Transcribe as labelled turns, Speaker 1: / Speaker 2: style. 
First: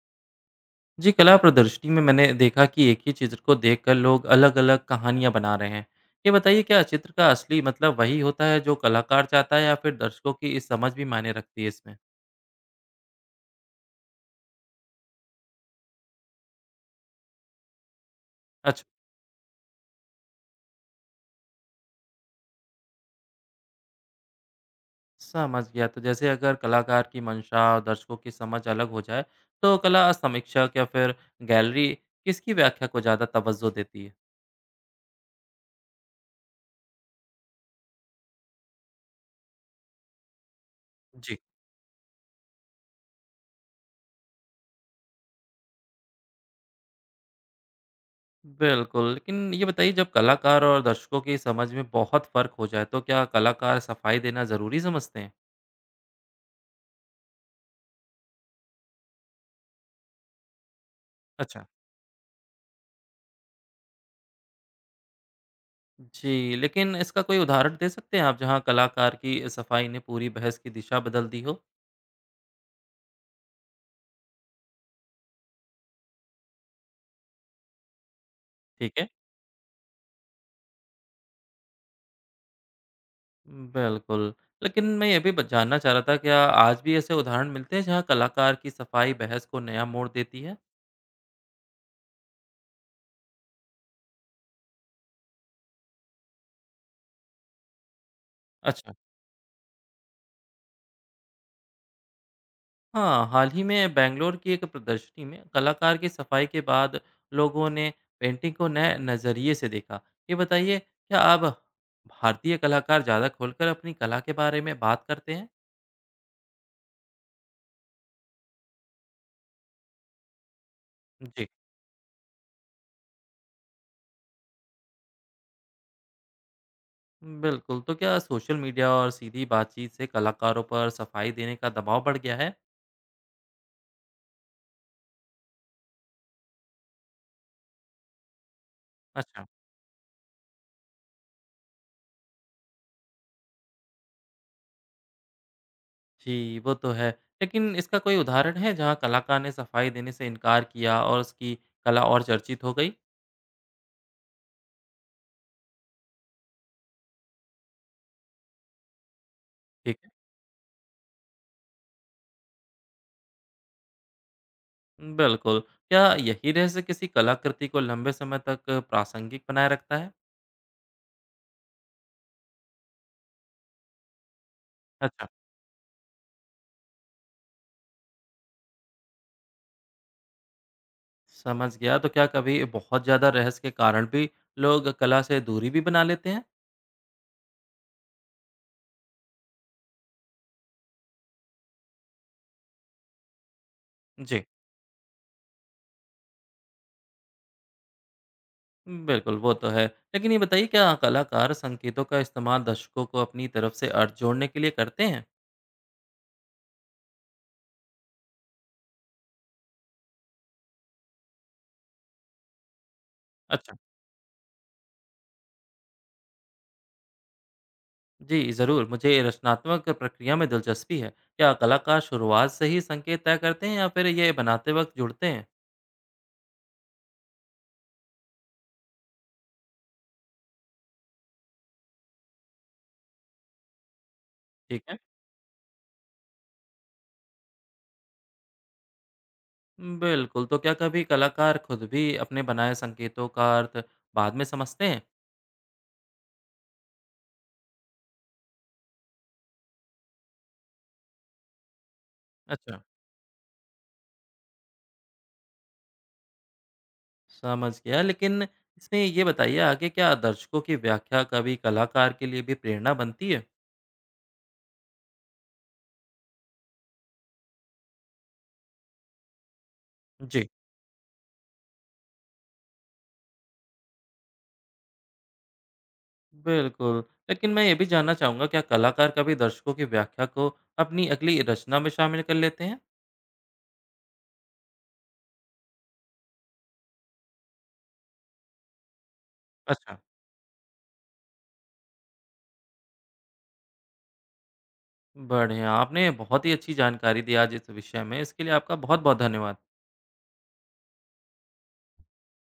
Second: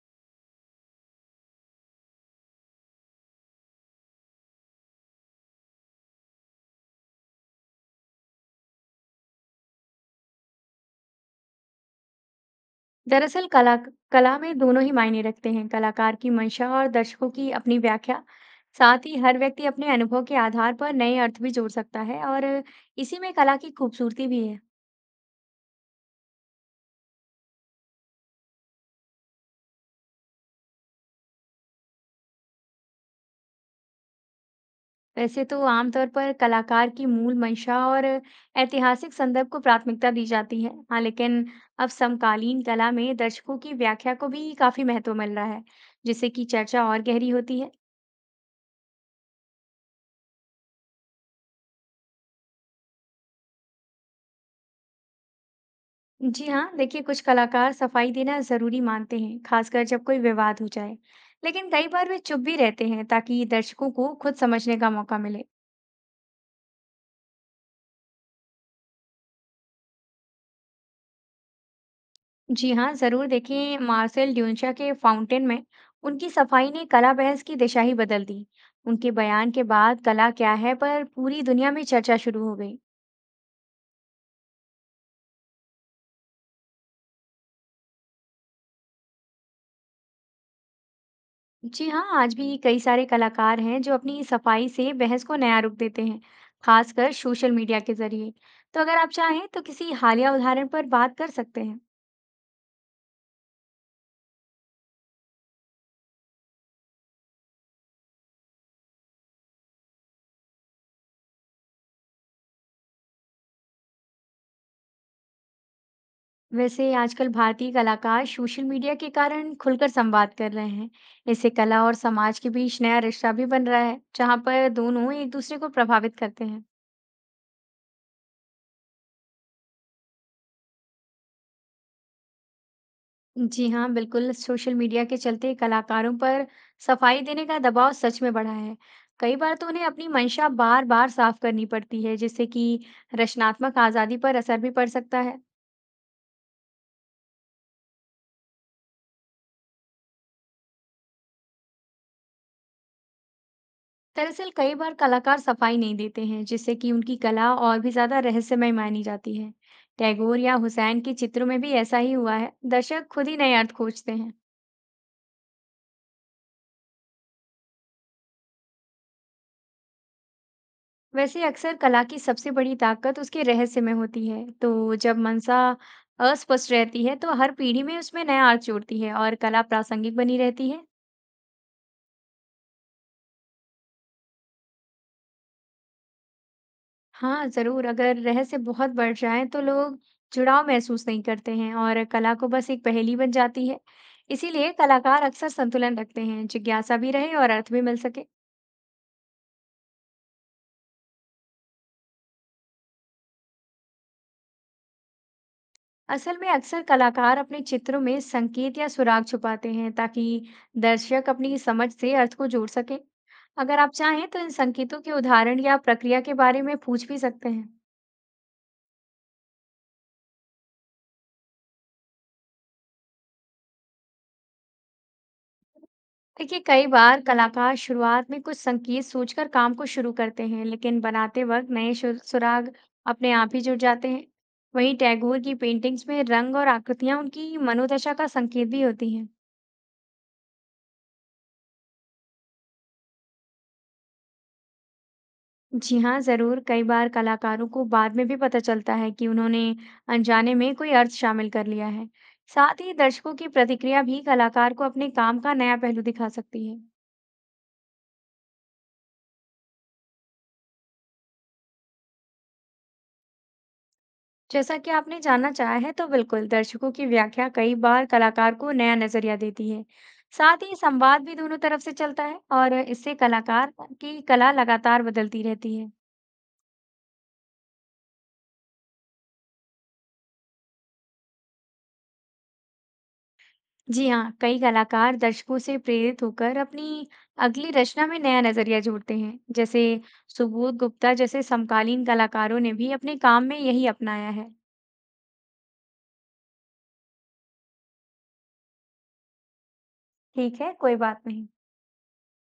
Speaker 1: जी, कला प्रदर्शनी में मैंने देखा कि एक ही चित्र को देखकर लोग अलग-अलग कहानियाँ बना रहे हैं। ये बताइए क्या चित्र का असली मतलब वही होता है जो कलाकार चाहता है या फिर दर्शकों की इस समझ भी मायने रखती है इसमें?
Speaker 2: दरअसल कला कला में दोनों ही मायने रखते हैं। कलाकार की मंशा और दर्शकों की अपनी व्याख्या।
Speaker 1: अच्छा,
Speaker 2: साथ ही हर व्यक्ति अपने अनुभव के आधार पर नए अर्थ भी जोड़ सकता है और इसी में कला की खूबसूरती भी है।
Speaker 1: समझ गया। तो जैसे अगर कलाकार की मंशा और दर्शकों की समझ अलग हो जाए, तो कला समीक्षक या फिर गैलरी किसकी व्याख्या को ज़्यादा तवज्जो देती है?
Speaker 2: वैसे तो आमतौर पर कलाकार की मूल मंशा और ऐतिहासिक संदर्भ को प्राथमिकता दी जाती है। हाँ
Speaker 1: जी।
Speaker 2: लेकिन अब समकालीन कला में दर्शकों की व्याख्या को भी काफी महत्व मिल रहा है, जिससे कि चर्चा और गहरी होती है।
Speaker 1: बिल्कुल, लेकिन ये बताइए जब कलाकार और दर्शकों की समझ में बहुत फ़र्क हो जाए, तो क्या कलाकार सफाई देना ज़रूरी समझते हैं?
Speaker 2: जी हाँ, देखिए, कुछ कलाकार सफाई देना जरूरी मानते हैं, खासकर जब कोई विवाद हो जाए।
Speaker 1: अच्छा।
Speaker 2: लेकिन कई बार वे चुप भी रहते हैं ताकि दर्शकों को खुद समझने का मौका मिले।
Speaker 1: जी, लेकिन इसका कोई उदाहरण दे सकते हैं आप जहाँ कलाकार की सफाई ने पूरी बहस की दिशा बदल दी हो?
Speaker 2: जी हाँ, जरूर। देखें, मार्सेल ड्यून्शा के फाउंटेन में उनकी सफाई ने कला बहस की दिशा ही बदल दी।
Speaker 1: ठीक है।
Speaker 2: उनके बयान के बाद कला क्या है पर पूरी दुनिया में चर्चा शुरू हो गई।
Speaker 1: बिल्कुल, लेकिन मैं ये भी ब जानना चाह रहा था क्या आज भी ऐसे उदाहरण मिलते हैं जहाँ कलाकार की सफाई बहस को नया मोड़ देती है?
Speaker 2: जी हाँ, आज भी कई सारे कलाकार हैं जो अपनी सफाई से बहस को नया रूप देते हैं, खासकर सोशल मीडिया के जरिए। तो
Speaker 1: अच्छा।
Speaker 2: अगर आप चाहें तो किसी हालिया उदाहरण पर बात कर सकते हैं।
Speaker 1: हाँ, हाल ही में बैंगलोर की एक प्रदर्शनी में कलाकार की सफाई के बाद लोगों ने पेंटिंग को नए नज़रिए से देखा। ये बताइए क्या अब भारतीय कलाकार ज़्यादा खुलकर अपनी कला के बारे में बात करते हैं?
Speaker 2: वैसे आजकल भारतीय कलाकार सोशल मीडिया के कारण खुलकर संवाद कर रहे हैं।
Speaker 1: जी।
Speaker 2: इससे कला और समाज के बीच नया रिश्ता भी बन रहा है, जहाँ पर दोनों एक दूसरे को प्रभावित करते हैं।
Speaker 1: बिल्कुल, तो क्या सोशल मीडिया और सीधी बातचीत से कलाकारों पर सफाई देने का दबाव बढ़ गया है?
Speaker 2: जी हाँ, बिल्कुल। सोशल मीडिया के चलते कलाकारों पर सफाई देने का दबाव सच में बढ़ा है। कई
Speaker 1: अच्छा।
Speaker 2: बार तो उन्हें अपनी मंशा बार-बार साफ करनी पड़ती है, जिससे कि रचनात्मक आज़ादी पर असर भी पड़ सकता है।
Speaker 1: जी, वो तो है। लेकिन इसका कोई उदाहरण है जहाँ कलाकार ने सफाई देने से इनकार किया और उसकी कला और चर्चित हो गई?
Speaker 2: दरअसल कई बार कलाकार सफाई नहीं देते हैं, जिससे कि उनकी कला और भी ज़्यादा रहस्यमय मानी जाती है।
Speaker 1: ठीक है।
Speaker 2: टैगोर या हुसैन के चित्रों में भी ऐसा ही हुआ है। दर्शक खुद ही नए अर्थ खोजते हैं।
Speaker 1: बिल्कुल, क्या यही रहस्य किसी कलाकृति को लंबे समय तक प्रासंगिक बनाए रखता है?
Speaker 2: वैसे अक्सर कला की सबसे बड़ी ताकत उसके रहस्य में होती है। तो जब
Speaker 1: अच्छा।
Speaker 2: मनसा अस्पष्ट रहती है, तो हर पीढ़ी में उसमें नया अर्थ जोड़ती है और कला प्रासंगिक बनी रहती है।
Speaker 1: समझ गया, तो क्या कभी बहुत ज़्यादा रहस्य के कारण भी लोग कला से दूरी भी बना लेते हैं?
Speaker 2: हाँ, ज़रूर, अगर रहस्य बहुत बढ़ जाए, तो लोग जुड़ाव महसूस नहीं करते हैं और कला को बस एक पहेली बन जाती है।
Speaker 1: जी।
Speaker 2: इसीलिए कलाकार अक्सर संतुलन रखते हैं, जिज्ञासा भी रहे और अर्थ भी मिल सके।
Speaker 1: बिल्कुल, वो तो है। लेकिन ये बताइए क्या कलाकार संकेतों का इस्तेमाल दर्शकों को अपनी तरफ से अर्थ जोड़ने के लिए करते हैं?
Speaker 2: असल में अक्सर कलाकार अपने चित्रों में संकेत या सुराग छुपाते हैं ताकि दर्शक अपनी समझ से अर्थ को जोड़ सकें।
Speaker 1: अच्छा।
Speaker 2: अगर आप चाहें तो इन संकेतों के उदाहरण या प्रक्रिया के बारे में पूछ भी सकते हैं।
Speaker 1: जी, ज़रूर। मुझे रचनात्मक प्रक्रिया में दिलचस्पी है। क्या कलाकार शुरुआत से ही संकेत तय करते हैं या फिर ये बनाते वक़्त जुड़ते हैं?
Speaker 2: देखिए, कई बार कलाकार शुरुआत में कुछ संकेत सोचकर काम को शुरू करते हैं, लेकिन बनाते वक्त नए सुराग अपने आप ही जुड़ जाते हैं।
Speaker 1: ठीक
Speaker 2: वहीं
Speaker 1: है।
Speaker 2: टैगोर की पेंटिंग्स में रंग और आकृतियां उनकी मनोदशा का संकेत भी होती हैं।
Speaker 1: बिल्कुल, तो क्या कभी कलाकार खुद भी अपने बनाए संकेतों का अर्थ बाद में समझते हैं?
Speaker 2: जी हाँ, ज़रूर। कई बार कलाकारों को बाद में भी पता चलता है कि उन्होंने अनजाने में कोई अर्थ शामिल कर लिया है।
Speaker 1: अच्छा।
Speaker 2: साथ ही दर्शकों की प्रतिक्रिया भी कलाकार को अपने काम का नया पहलू दिखा सकती है।
Speaker 1: समझ गया, लेकिन इसमें ये बताइए आगे क्या दर्शकों की व्याख्या कभी कलाकार के लिए भी प्रेरणा बनती है?
Speaker 2: जैसा कि आपने जानना चाहा है, तो बिल्कुल, दर्शकों की व्याख्या कई बार कलाकार को नया नज़रिया देती है।
Speaker 1: जी।
Speaker 2: साथ ही संवाद भी दोनों तरफ से चलता है और इससे कलाकार की कला लगातार बदलती रहती है।
Speaker 1: बिल्कुल, लेकिन मैं ये भी जानना चाहूँगा क्या कलाकार कभी दर्शकों की व्याख्या को अपनी अगली रचना में शामिल कर लेते हैं?
Speaker 2: जी हाँ, कई कलाकार दर्शकों से प्रेरित होकर अपनी अगली रचना में नया नजरिया जोड़ते हैं, जैसे
Speaker 1: अच्छा।
Speaker 2: सुबोध गुप्ता जैसे समकालीन कलाकारों ने भी अपने काम में यही अपनाया है।
Speaker 1: बढ़िया, आपने बहुत ही अच्छी जानकारी दी आज इस विषय में, इसके लिए आपका बहुत-बहुत धन्यवाद।
Speaker 2: ठीक है, कोई बात नहीं।